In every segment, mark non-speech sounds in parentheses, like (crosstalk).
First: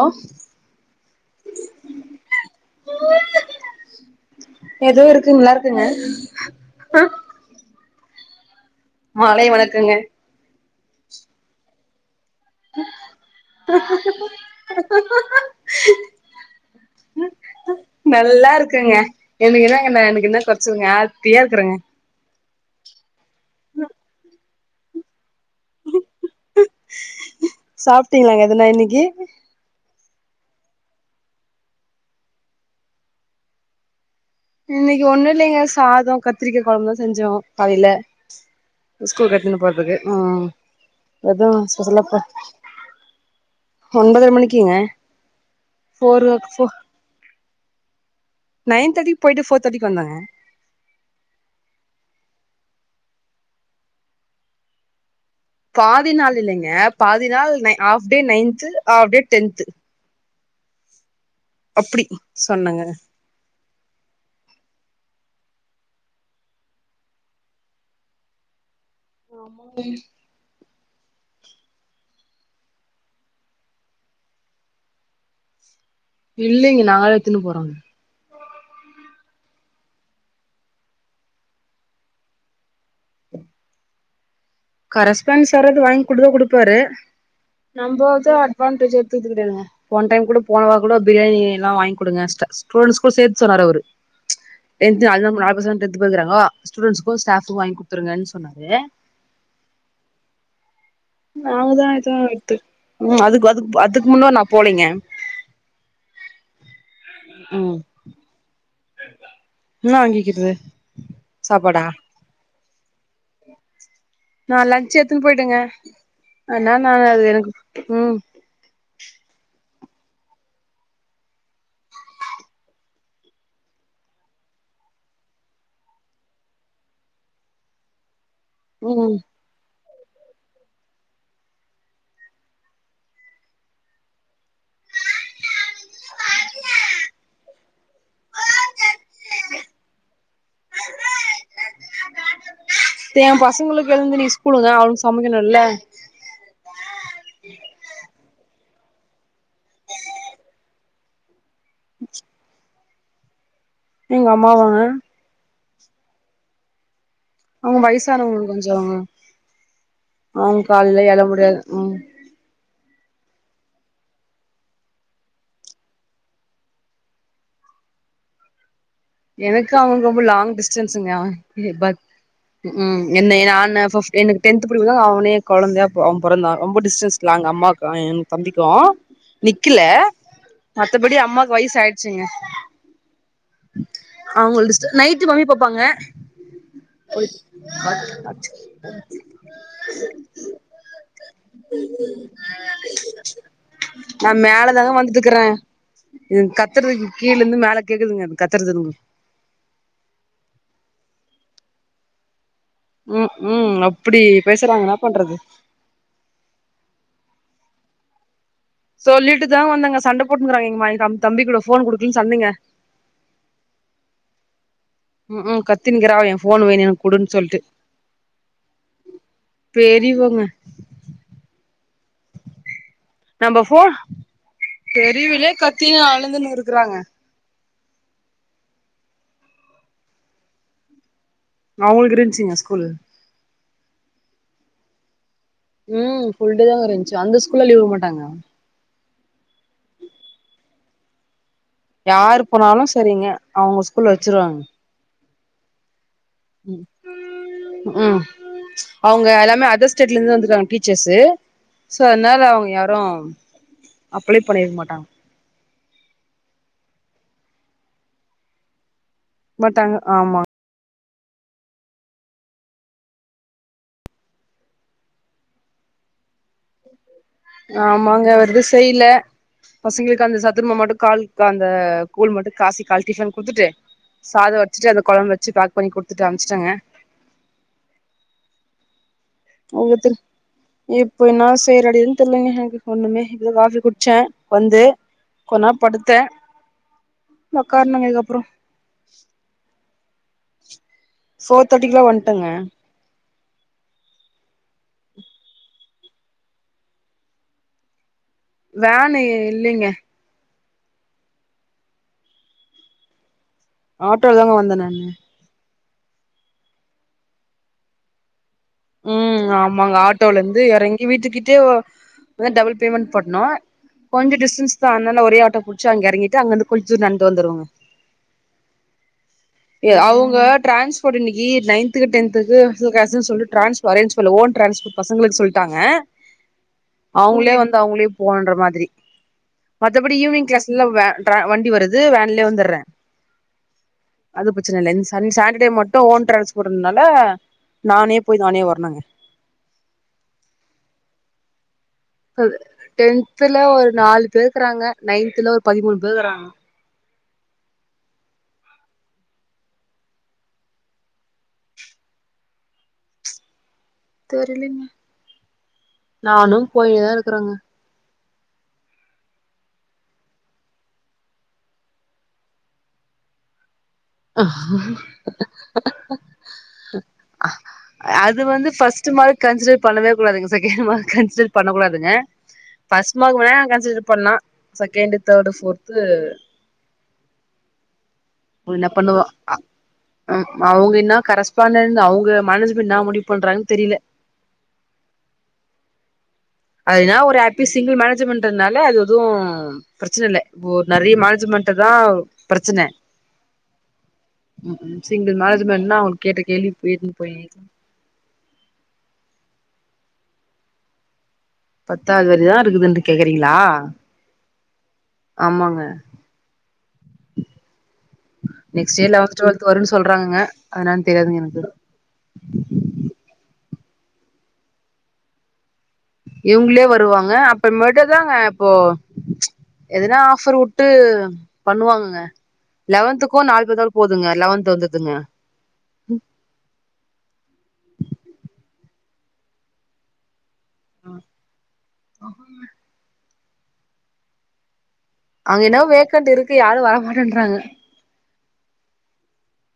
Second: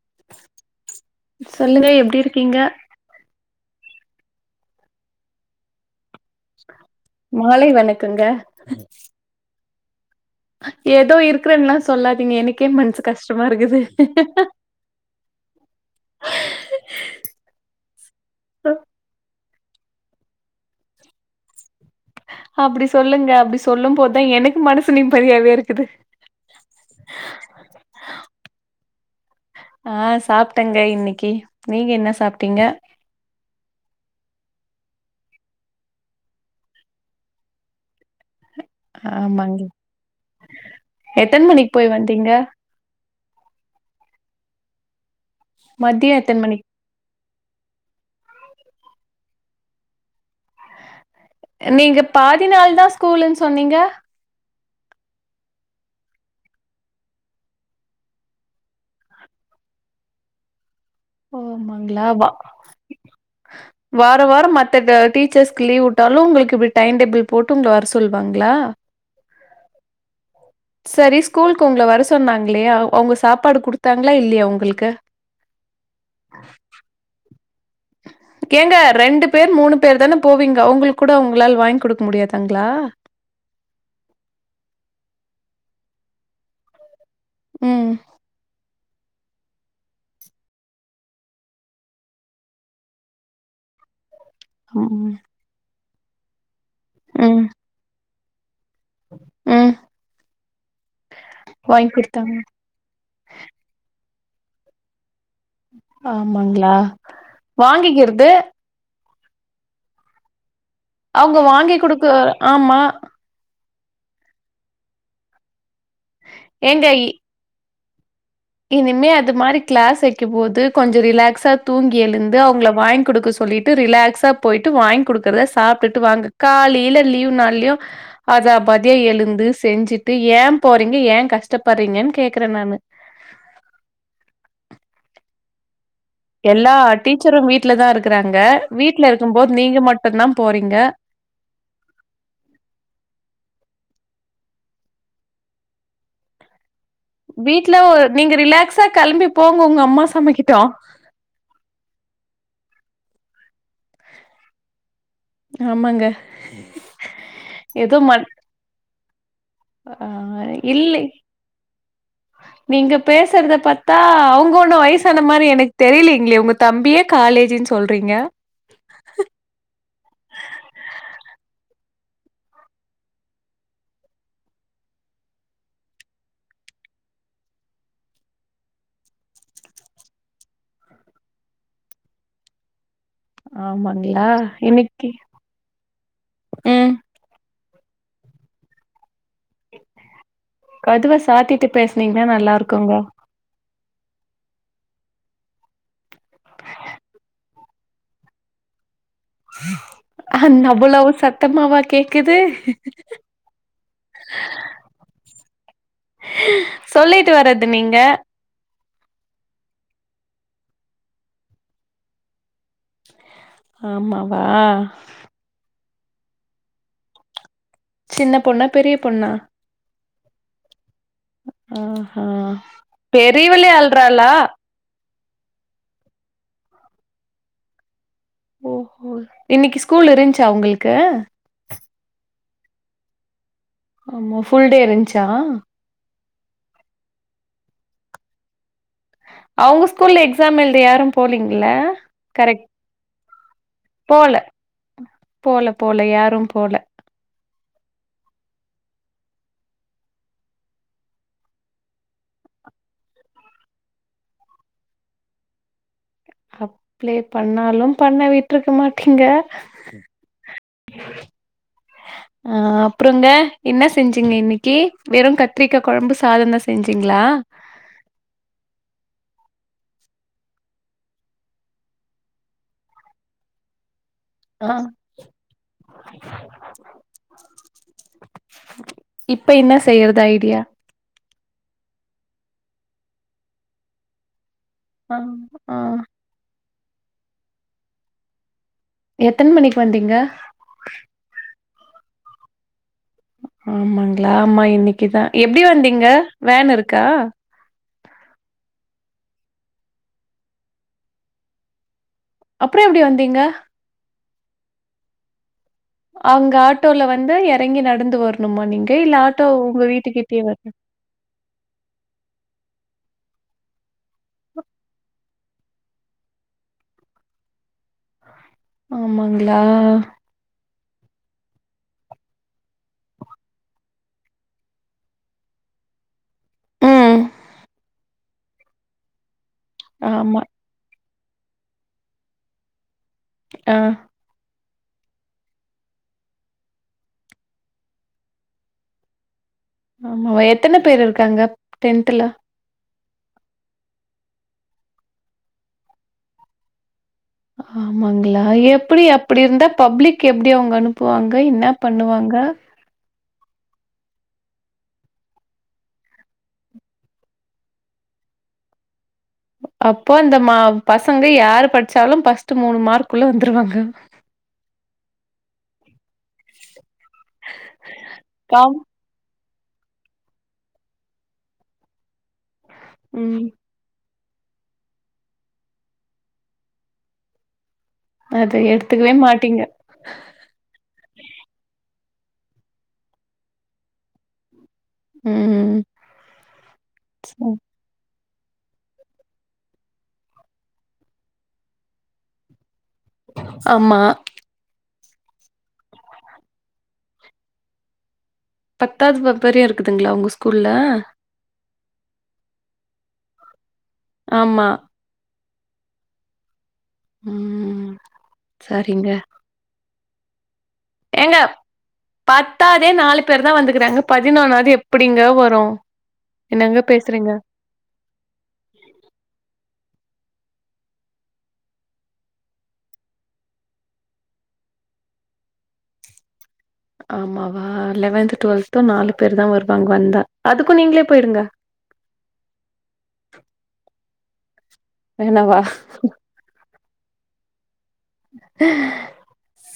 அ சொல்லுங்க எப்டி இருக்கீங்க ஏதோ இருக்குங் நல்லா இருக்குங்க மாலை வணக்கங்க மாலை வணக்கங்க ஏதோ இருக்குறன்னுலா சொல்லாதீங்க எனக்கே மனசு கஷ்டமா இருக்குது நல்லா இருக்கேங்க எனக்கு என்னங்க எனக்கு என்ன கொறச்சலுங்க ஹாப்பியா இருக்குறேங்க அப்டி சொல்லுங்க அப்டி சொல்லும் போதுதா எனக்கு மனசு நிம்மதியாவே இருக்குது சாப்ட்டீங்களாங்க எதுனா இன்னக்கி ஆ சாப்ட்டேங்க இன்னக்கி நீங்க என்ன சாப்ட்டீங்க இன்னக்கி ஒண்ணு இல்லங்க சாதோ கத்திரிக்கா கொழம்புதா செஞ்சோ காலேல ஸ்கூல்க்கு கட்டின்னு ஆமாங்க போறதுக்கு ம் எத்தன எதுவு மணிக்கு போய் ஸ்பெஷலா வந்தீங்க ஒன்பதர மணிக்குங்க மத்ய ஃபோர் எத்தன மணிக் நயன் தேட்டிக்கு போயிட்டு ஃபோர் தேட்டிக்கி வந்தேங்க நீங்க பாதி நாள்தா ஸ்கூல்ன்னு சொன்னீங்க பாதி நாள் இல்லைங்க பாதி நாள் half day ninth half day tenth அப்டி ஓமங்களாவா சொன்னங்க வார வாரோ மத்த டீச்சர்ஸ்க்கு லீவ் விட்டாலு உங்களுக்கு இப்டி டைம் டேபிள் போட்டு உங்கள வர சொல்லுவாங்களா ஆமா ம் சரி ஸ்கூலுக்கு உங்கள வர சொன்னாங்களே அவுங்க சாப்பாடு குடுத்தாங்களா இல்லையா உங்களுக்கு இல்லிங்க நாங்கதா எத்துன்னு போறோ ஏங்க ரெண்டு பேர் மூணு பேர் தான போவீங்க அவுங்களுக்கு கூட அவுங்களால வாங்கி குடுக்க முடியாதாங்களா கரஸ்பாண்ட் சாராது வாங்கி குடுத்தா குடுப்பாரு ம். நம்ப எதுவு அட்வான்டேஜ் எடுத்துத்துகிது கெடையாதுங்க போன டைம் கூட போனவாரோ கூட பிரியாணி எல்லா வாங்கி குடுங்க ஸ்டூடண்ட்ஸ்க்கு சேத்து சொன்னாரு அவரு டென்த் ம். நாலுதா நாலு பசங்க தான டென்த் படிக்கிறாங்க ஸ்டுடென்ட்ஸ்க்கு ம். ஸ்டாஃப்க்கு வாங்கி குடுத்துருங்கன்னு சொன்னாரு ம். நாங்கதா வாங்கி இதா குடுத்தாங்க. எத்து ம் அதுக் அதுக் அதுக்கு முன்னா நா போலைங்க ஆமாங்களா ம் வாங்கிக்கிறது என்ன வாங்கிக்கிறது அவுங்க வாங்கி சாப்பாடா குடுக்க ஆமா நா லன்ச் எத்துன்னு போயிட்டேங்க ஆனா ஏங்க இ நானு அது எனக்கு ம் இனிமே அது மாரி கிளாஸ் வைக்கும் போது கொஞ்சோ ரிலாக்ஸா தூங்கி எழுந்து அவுங்கள வாங்க குடுக்க சொல்லிட்டு ரிலாக்ஸா போயிட்டு வாங்கி குடுக்குறத சாப்ட்டுட்டு வாங்க காலேல லீவ் நாள்லயு அதாபதியா ம் எழுந்து செஞ்சிட்டு ஏ போறீங்க ஏ கஷ்டப்படுறீங்கன்னு கேக்குறே நானு எல்லா டீச்சரு வீட்லதா இருக்கறாங்க வீட்ல இருக்கும் போது நீங்க மட்டுந்தா போறீங்க அடுத்து ஏ பசங்களுக்கு எழுந்து இன்னக்கி ஸ்கூலுங்க அவனுக்கு சமைக்கணும்ல்ல வீட்ல நீங்க ரிலாக்ஸா கெளம்பி போங்க உங்க அம்மா சமைக்கட்டு எங்க அம்மாவாங்க ஆமாங்க அவுங்க ஏதோ மன் வயசானவங்க கொஞ்சோ அவுங்க ஆ அவுங்க இல்லை. கால்ல எழ முடியாது ம் நீங்க பேசறத பாத்தா அவுங்க ஒண்ணு வயசான மாரி எனக்கு தெரியலங்களே உங்க தம்பியே காலேஜின்னு சொல்றீங்க எனக்கு அவனுக்கு ரொம்ப லாங் டிஸ்டன்ஸுங்க அவே பத் ம் என்ன ஏ நானு ஃபிஃப் எனக்கு டென்த் படிக்கும் போது அவனே கொழந்தையா அவே பொறந்தா ரொம்ப டிஸ்டன்ஸ் க்கலா எங்க அம்மாவுக்கு என் தம்பிக்கு நிக்கல மத்தபடி அம்மாக்கு வயசு ஆயிடுச்சுங்க ஆமாங்களா அவங்கள டிஸ்ட இன்னைக்கு நைட்டு மாம்மி பாப்பாங்க ம் (unintelligible) கதுவ சாத்திட்டு பேசுனீங்கன்னா நல்லா இருக்குங்க நா மேலதாங்க வந்துட்டுக்கறே இதுங்க கத்துறது கீழ இருந்து மேல கேக்குதுங்க அது கத்துறதுங் அ அவ்வளவு சத்தமாவா கேக்குது ம் ம் அப்படி பேசுறாங்க என்ன பண்றது சொல்லிட்டு வர்றது நீங்க சொல்லிட்டுதா வந்தங்க சண்டபோட்டுங்கறாங்க எங் எங்க தம்பிகூட ஃபோன் குடுக்கலனு சண்டைங்க ஆமா வா ம் ம் கத்தினுங்கிறா என் ஃபோன் வேணு எனக்கு குடுன்னு சொல்ட்டு சின்ன பொண்ணா பெரிய பொண்ணா பெரிவோங்க ம் ஹும் நம்ப போர் தெருவிலே கத்தினு அழுந்துன்னு இருக்குறாங்க ஓஹோ இன்னைக்கு ஸ்கூல் இருந்துச்சா உங்ளுக்கு அவங்களுக்கு இருந்துச்சிங்க ஃஸ்கூலு ஆமா ஃபுல் டே இருந்துச்சா ம் ஃபுல் டே தாங்க இருந்துச்சு அந்த ஸ்கூல்ல லீவு விட மாட்டாங்க அவங்க ஸ்கூல்ல எக்ஸாம் எழுத யாரும் போலீங்கள யாரு கரெக்ட் போனாலு சரிங்க அவங்க ஸ்கூல்ல போல வச்சிருவாங்க போல போல யாரு ம், ம் அவங்க எல்லாமே அதர் ஸ்டேட்ல இருந்து வந்திருக்காங்க டீச்சர்ஸ் சோ அதனால அவங்க யாரும் அப்ளை பண்ணி இருக்க மாட்டாங்க அப்ளே பண்ணாலும் பண்ண விட்டுருக்க மாட்டிங்க பட் அங்க ஆமா அ அப்புறங்க என்ன செஞ்சீங்க இன்னிக்கு வெறும் கத்திரிக்கா கொழம்பு சாதந்தா செஞ்சிங்ளா ஆமாங்க வேறெது செய்ல பசங்களுக்கு அந்த சத்துமா மட்டு கால் அந்த கூழ் மட்டு காசி கால் டிஃபன் குடுத்துட்டு சாதோ ஆ வட்சிட்டு அந்த கொழம்பு வச்சு பேக் பண்ணி குடுத்துட்டு அம்பிச்சுட்டங்க இப்ப என்ன செய்யறதா ஐடியா இப்போ என்ன செய்றடின் தெரிலங்க எனக்கு ஒண்ணுமே இப்ப காஃபி குட்ச்சே வந்து ஆ ஆ கொஞ்சநேரோ படுத்தே ஒக்காரனுங்க இதுக்கு அப்பறோ எத்தன மணிக்கு வந்தீங்க ஃபோர் தேர்ட்டிக்குல வந்துட்டங்க ஆமாங்களா ஆமா இன்னைக்குதா எப்டி வந்தீங்க வேன் இருக்கா வேனு இல்லைங்க அப்பறோ எப்டி வந்தீங்க ஆட்டோலதாங்க வந்தே நானு அங்க ஆட்டோல வந்து எறங்கி நடந்து வரணுமா நீங்க இல்ல ஆட்டோ உங்க வீட்டுக்கிட்டயே வரு எ வீட்டுக்கிட்டே வ அதா டபுள் பேமெண்ட் பண்ணனு கொஞ்ச டிஸ்டன்ஸ்க்கு அந்தான்ட ஒரே ஆட்டோ புடிச்சு அங்க ஏறங்கிட்டு அங்கந்து கொஞ்ச தூரோ நடந்து வந்துருவங்க ஆமாங்களா? இது அவங்க டிரான்ஸ் போர்ட் இன்னைக்கி நையன்த்க்கு டென்த்துக்கு ஸ்பெஷல் கிளாஸ்னு சொல்லி டிரான்ஸ் அரேஞ்ச் பண்ணல ஓன் ட்ரான்ஸ்னு பசங்களுக்கு சொல்ட்டங்க ம். அவங்களே வந்து அவங்களே போனுன்ற மாதிரி மத்தபடி ஆமா. ஈவினிங் கிளாஸ்ல்லலா வே டிரா வண்டி வருது வேன்லயே வந்துட்றே ஆ அது பிரச்சன இல்ல இந்த சனி சாட்டர்டே மட்டு ஓன் டிரான்ஸ்போர்ட்டுன்றனால நானே போய் நானே வரனுங்க ஆமாவா எத்தன பேர் இருக்காங்க டென்த்ல அது டென்த்துல ஒரு நாலு பேருக்கிறாங்க நைன்த்ல ஒரு பதிமூணு பேரு இருக்கிறாங்க ஆமாங்களா எப்டி அப்படி இருந்தா பப்ளிக் எப்டி அவங்க அனுப்புவாங்க என்ன பண்ணுவாங்க தெரிலைங்க நானு போயினுதா இருக்கறங்க அப்போ அந்த மா பசங்க யாரு படிச்சாலு ஃபஸ்ர்ட் மூணு மார்க்குள்ள வந்துருவாங்க அது வந்து காம் ஃபஸ் ட் மார்க் கன்சிடர் பண்ணவே கூடாதுங்க செகண்ட் மார்க் கன்சிடர் பண்ணக்கூடாதுங்க ஃபஸ்ட் மார்க் ம். வேணா கன்சிடர் பண்லா செகண்டு தேர்டு ஃபோர்த்து அத என்ன எடுத்துக்கவே பண்ணுவா ஆ மாட்டீங்க. ஆ அவுங்க என்ன கரஸ்பாண்டட் அவுங்க மேனேஜ்மெண்ட் என்ன முடிவு பண்றாங்கன் தெரில ம் அதுனா ஒரு சரி. ஹாப்பி சிங்கிள் மேனேஜ்மெண்ட்டுனாலே அது எதுவு பிரச்சன இல்ல இப்போ நெறைய மேனேஜ்மெண்டு தா பிரச்சன ஆமா ம் சிங்கிள் மேனஜமெண்ட்னா அவுங்க கேட்ட கேள்விக் (unintelligible) போயி பத்தாவது ப வரியு இருக்குதுங்களா உங்க ஸ்கூல்ல பத்தாவது வரியு தா இருக்குதுன்னு கேக்குறீங்களா ஆமா ஆமாங்க ம். நெக்ஸ்ட் சரிங்க. லெவன்த் டுவெல்த் து வருன்னு சொல்றாங்கங்க அது என்னான்னு ஏங்க தெரியாதுங்க எனக்கு பத்தாதே நாலு பேர் தா வந்துக்கறாங்க பதினொன்னாவது எப்டிங்க வரு இவுங்களே வருவாங்க இப்ப மட்ட தாங்க இப்போ எதுனா ஆஃபர் விட்டு பண்ணுவாங்கங்க லெவன்த்துக்கு நாலு பேர் இருந்தா போதுங்க லெவன்த் வந்துதுங்க ஆமாவா லெவன்த் டுவெல்த்து நாலு பேர் தா வருவாங்க வந்தா அதுக்கு நீங்களே போயிருங்க ஆ வேணாவா? அங்க என்னவோ வேக்கண்ட் இருக்கு யாரு வரமாட்டன்றாங்க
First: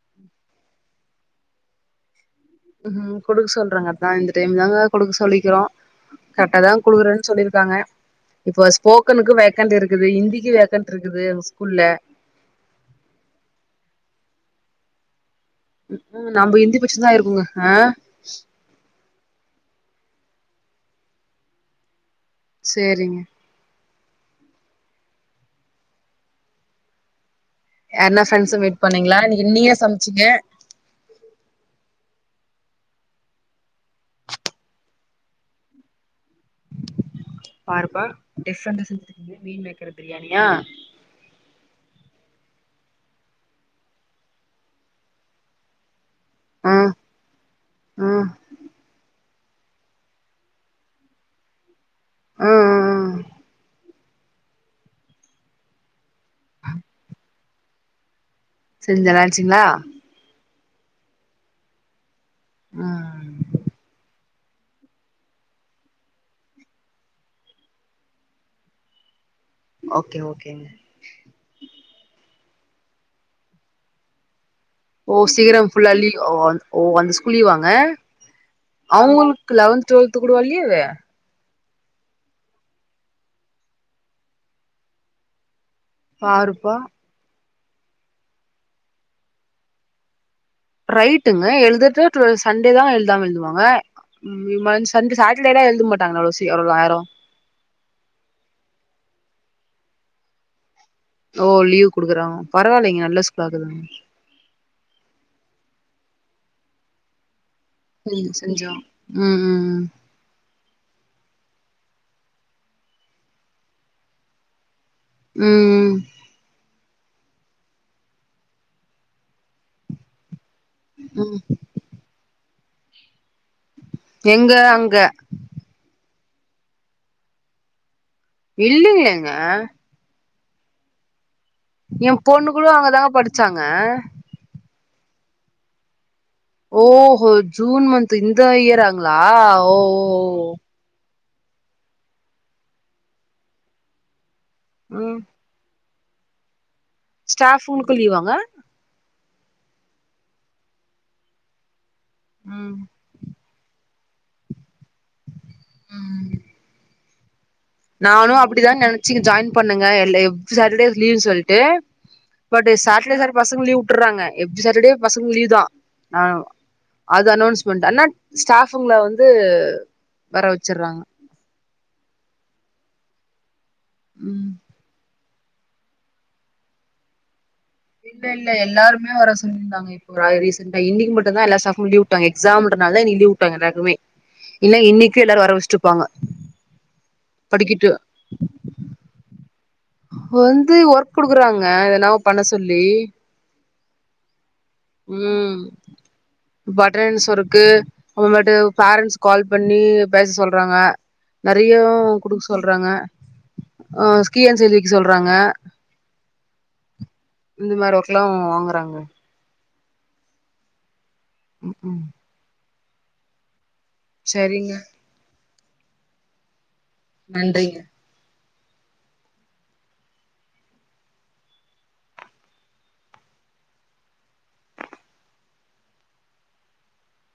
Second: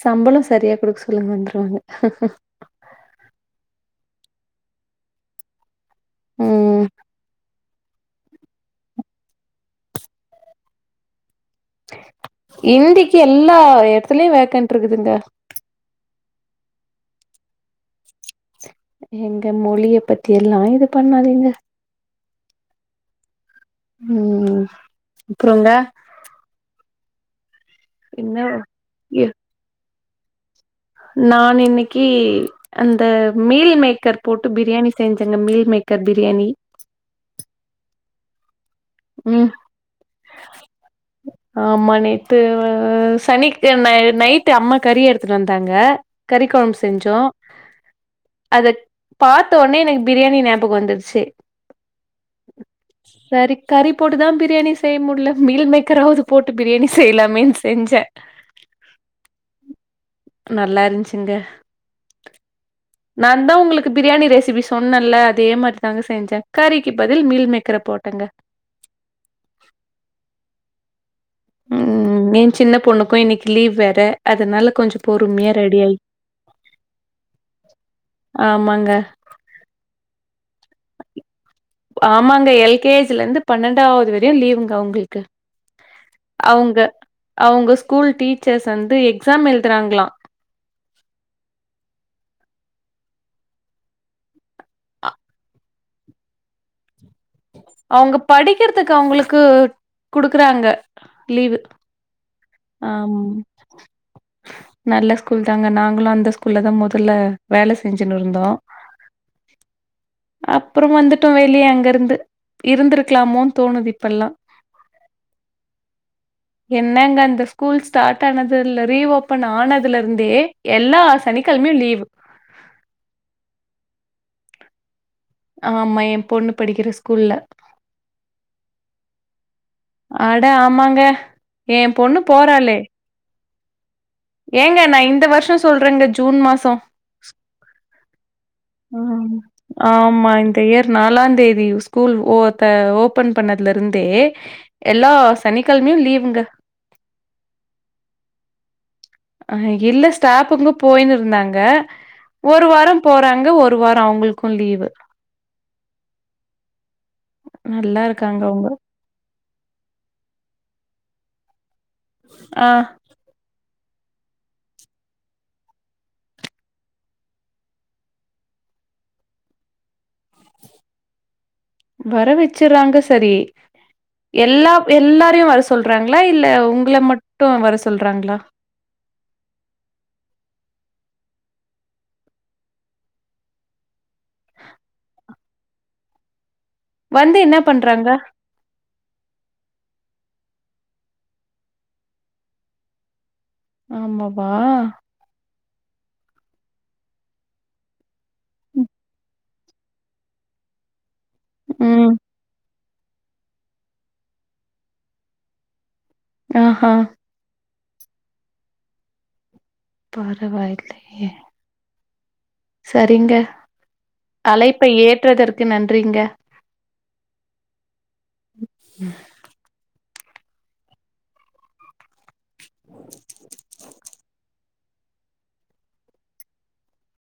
சம்பள சரியா குடுக்க சொல்லுங்க வந்துருவாங்க ம் குடுக்க சொல்றாங்கதா அதா இந்த டைம் தாங்க குடுக்க சொல்லிக்கிறோ கரெக்ட்டா தா ம். குடுக்குறேன்னு சொல்லிருக்காங்க இப்போ ஸ்போக்கனுக்கு வேக்கண்ட் இருக்குது ஹிந்திக்கு வேக்கண்ட் இருக்குது ஸ்கூல்ல ஹிந்திக்கு எல்லா எடத்துலயு வேக்கன்ட்டு இருக்குதுங்க ம் ஹு நம்ப இந்தி படிச்சிருந்தா ஆயிருக்கோங்க ஆ எங்க மொழிய பத்தி எல்லா இது பண்ணாதீங்க சேரிங்க ம் அப்புறங்க என்னா ஃப்ரெண்ட்ஸ என்ன மீட் பண்ணீங்களா இன்னக் நீயா சமைச்சுங்க நான் இன்னைக்கு அந்த மீல் மேக்கர் போட்டு பிரியாணி செஞ்சேங்க மீல் மேக்கர் பிரியாணி பாருப்பா டிஃப்ரெண்டா செஞ்சுருக்கீங்க ம் மீல் மேக்கர் பிரியாணியா ஆமா நைட்டு சனிக்கு ந நைட்டு அம்மா கறி எடுத்துட்டு வந்தாங்க கறி கொழம்பு ஆ செஞ்சோ ஆ ஆ அத பாத்தவொன்னே எனக்கு பிரியாணி ஞாபகம் வந்துருச்சு ஆ ஆ. சரி கறி போட்டுதா பிரியாணி செய்ய முடில மீல் மேக்கராாவது போட்டு பிரியாணி செய்யலாமேனு செஞ்ச செஞ்சு நல்லாருச்சுங்களா நல்லா இருந்துச்சிங்க நான் ம் தா உங்களுக்கு பிரியாணி ரெசிபிஸ் சொன்னல்ல அதே மாரி தாங்க செஞ்ச கறிக்கு பதில் மீல் மேக்கர போட்டேங்க ஓகே ஓகேங்க ம் என் சின்ன பொண்ணுக்கும் இனைக்கு லீவ் வேற அதுனால கொஞ்ச ஓ சேரம் ஃபுல்லா லீவ் ஓ அந்த ஸ்கூல் லீவாங்க ஆமாங்க அவங்களுக்கு லெவன்த் டுவல்து கூடவா லீவு ஆமாங்க எல்கேஜ்ல இருந்து பன்னெண்டாவது வரையு லீவுங்க அவுங்களுக்கு பாருப்பா அவுங்க அவுங்க ஸ்கூல் டீச்சர்ஸ் வந்து எக்ஸாம் எழுதுறாங்களா ரைட்டுங்க எழுதுட்டு டுவல் சண்டே தா எழுதாம எழுதுவாங்க ம் மன் அ சண்டே சாட்டர்டேலா எழுத மாட்டாங்கல்லா அவ்ள சீ ஆயிரோ அவுங்க படிக்கிறதுக்கு அவுங்களுக்கு குடுக்குறாங்க ஓ லீவு. லீவ் குடுக்குறாங் பரவாயில்லைங்க நல்ல ஆம். ஸ்கூல் ஆகுதுங்க நல்ல ஸ்கூல் தாங்க நாங்களு அந்த ஸ்கூல்ல தா மொதல்ல வேல செ ம் செஞ்சோ ம் ம் ம் அப்புறோ வந்துட்டோ வெளிய அங்க இருந்து இருந்திருக்கலாமோனு தோணுது இப்ப எல்லா ம் ம் என்னங்க அந்த ஸ்கூல் ஸ்டார்ட் ஆனதுல ரீஓபன் ஆனதுலருந்தே எல்லா ம் சனிக்கிழமையு லீவு எங்க அங்க ஆமா எ பொண்ணு படிக்கிற ஸ்கூல்ல இல்லையேங்க ஆட ஆமாங்க எ பொண்ணு போறாளே சங்க ஏங்க நா இந்த வருஷோ சொல்றேங்க ஜூன் மாச ஓஹோ ஜூன் மந்த் இந்த இயர் ஆங்களா ம் ஓஓ ஆமா இந்த இயர் நாலாந் தேதி ஸ்கூல் ஓ ஓபன் பண்ணதுல இருந்தே எல்லா ம் சனிக்கிழமையு லீவுங்க ஸ்டாஃப்ங்ளுக்கு லீவாங்க அ இல்ல ஸ்டாஃப்புங்க போய்ன்னு இருந்தாங்க ஒரு ம் வாரம் போறாங்க ஒரு வாரம் அவுங்களுக்கு லீவு ம் நல்லா நானு இருக்காங்க அவங்க அப்டிதா நென் சிக்கிட்டு ஜாய்ன் பண்ணங்க எவ்ரி சாட்டர்டே சொல்ட்டு ஆ பட் சாட்டர்டே ச பசங்க லீ்வ் விட்றாங்க எவ்ரி சாட்டர்டே பசங்க லீவ் தா ஆ அது அனௌன்ஸ்மெண்ட் ஆனா ஸ்டாஃபுங்கல வந்து வர வச்சட்றாங்க வர வச்சுறாங்க சரி ம் எல்லா எல்லாரையு வர சொல்றாங்களா இல்ல உங்கள மட்டு வர சொ இல்ல இல்ல எல்லாருமே வர சொல்லியிருந்தாங்க இப் ரீசண்டா இன்னைக்கு மட்டு தா எல்லா ஸ்டாஃப்புக்கு லீவுட்டாங் எக்ஸாம்ன்றனாலதா இன்னைக்கு லீவுட்டாங்க எல்லாருக்குமே இல்ல இன்னைக்கு எல்லாரு வர வச்சிட்டுருப்பாங்க வந்து என்ன பண்றாங்க வந்து ஒர்க் குடுக்குறாங்க அதென்னவோ பண்ண சொல்லி ஆமாவா ம் பட்டரன்ஸ் ஒர்க்கு அப்ரோமேட்டு பேரண்ட்ஸ் கால் பண்ணி பேச சொல்றாங்க நெறைய ம். குடுக்க சொல்றாங்க கீஆன்ஸ் எழுதி வக்க சொல்றாங்க ஆஹ இந்த மாரி ஒர்க்கல்லா வாங்குறாங்க பரவாயில்லயே ம் சரிங்க சரிங்க அழைப்ப ஏற்றதற்கு நன்றிங்க நன்றிங்க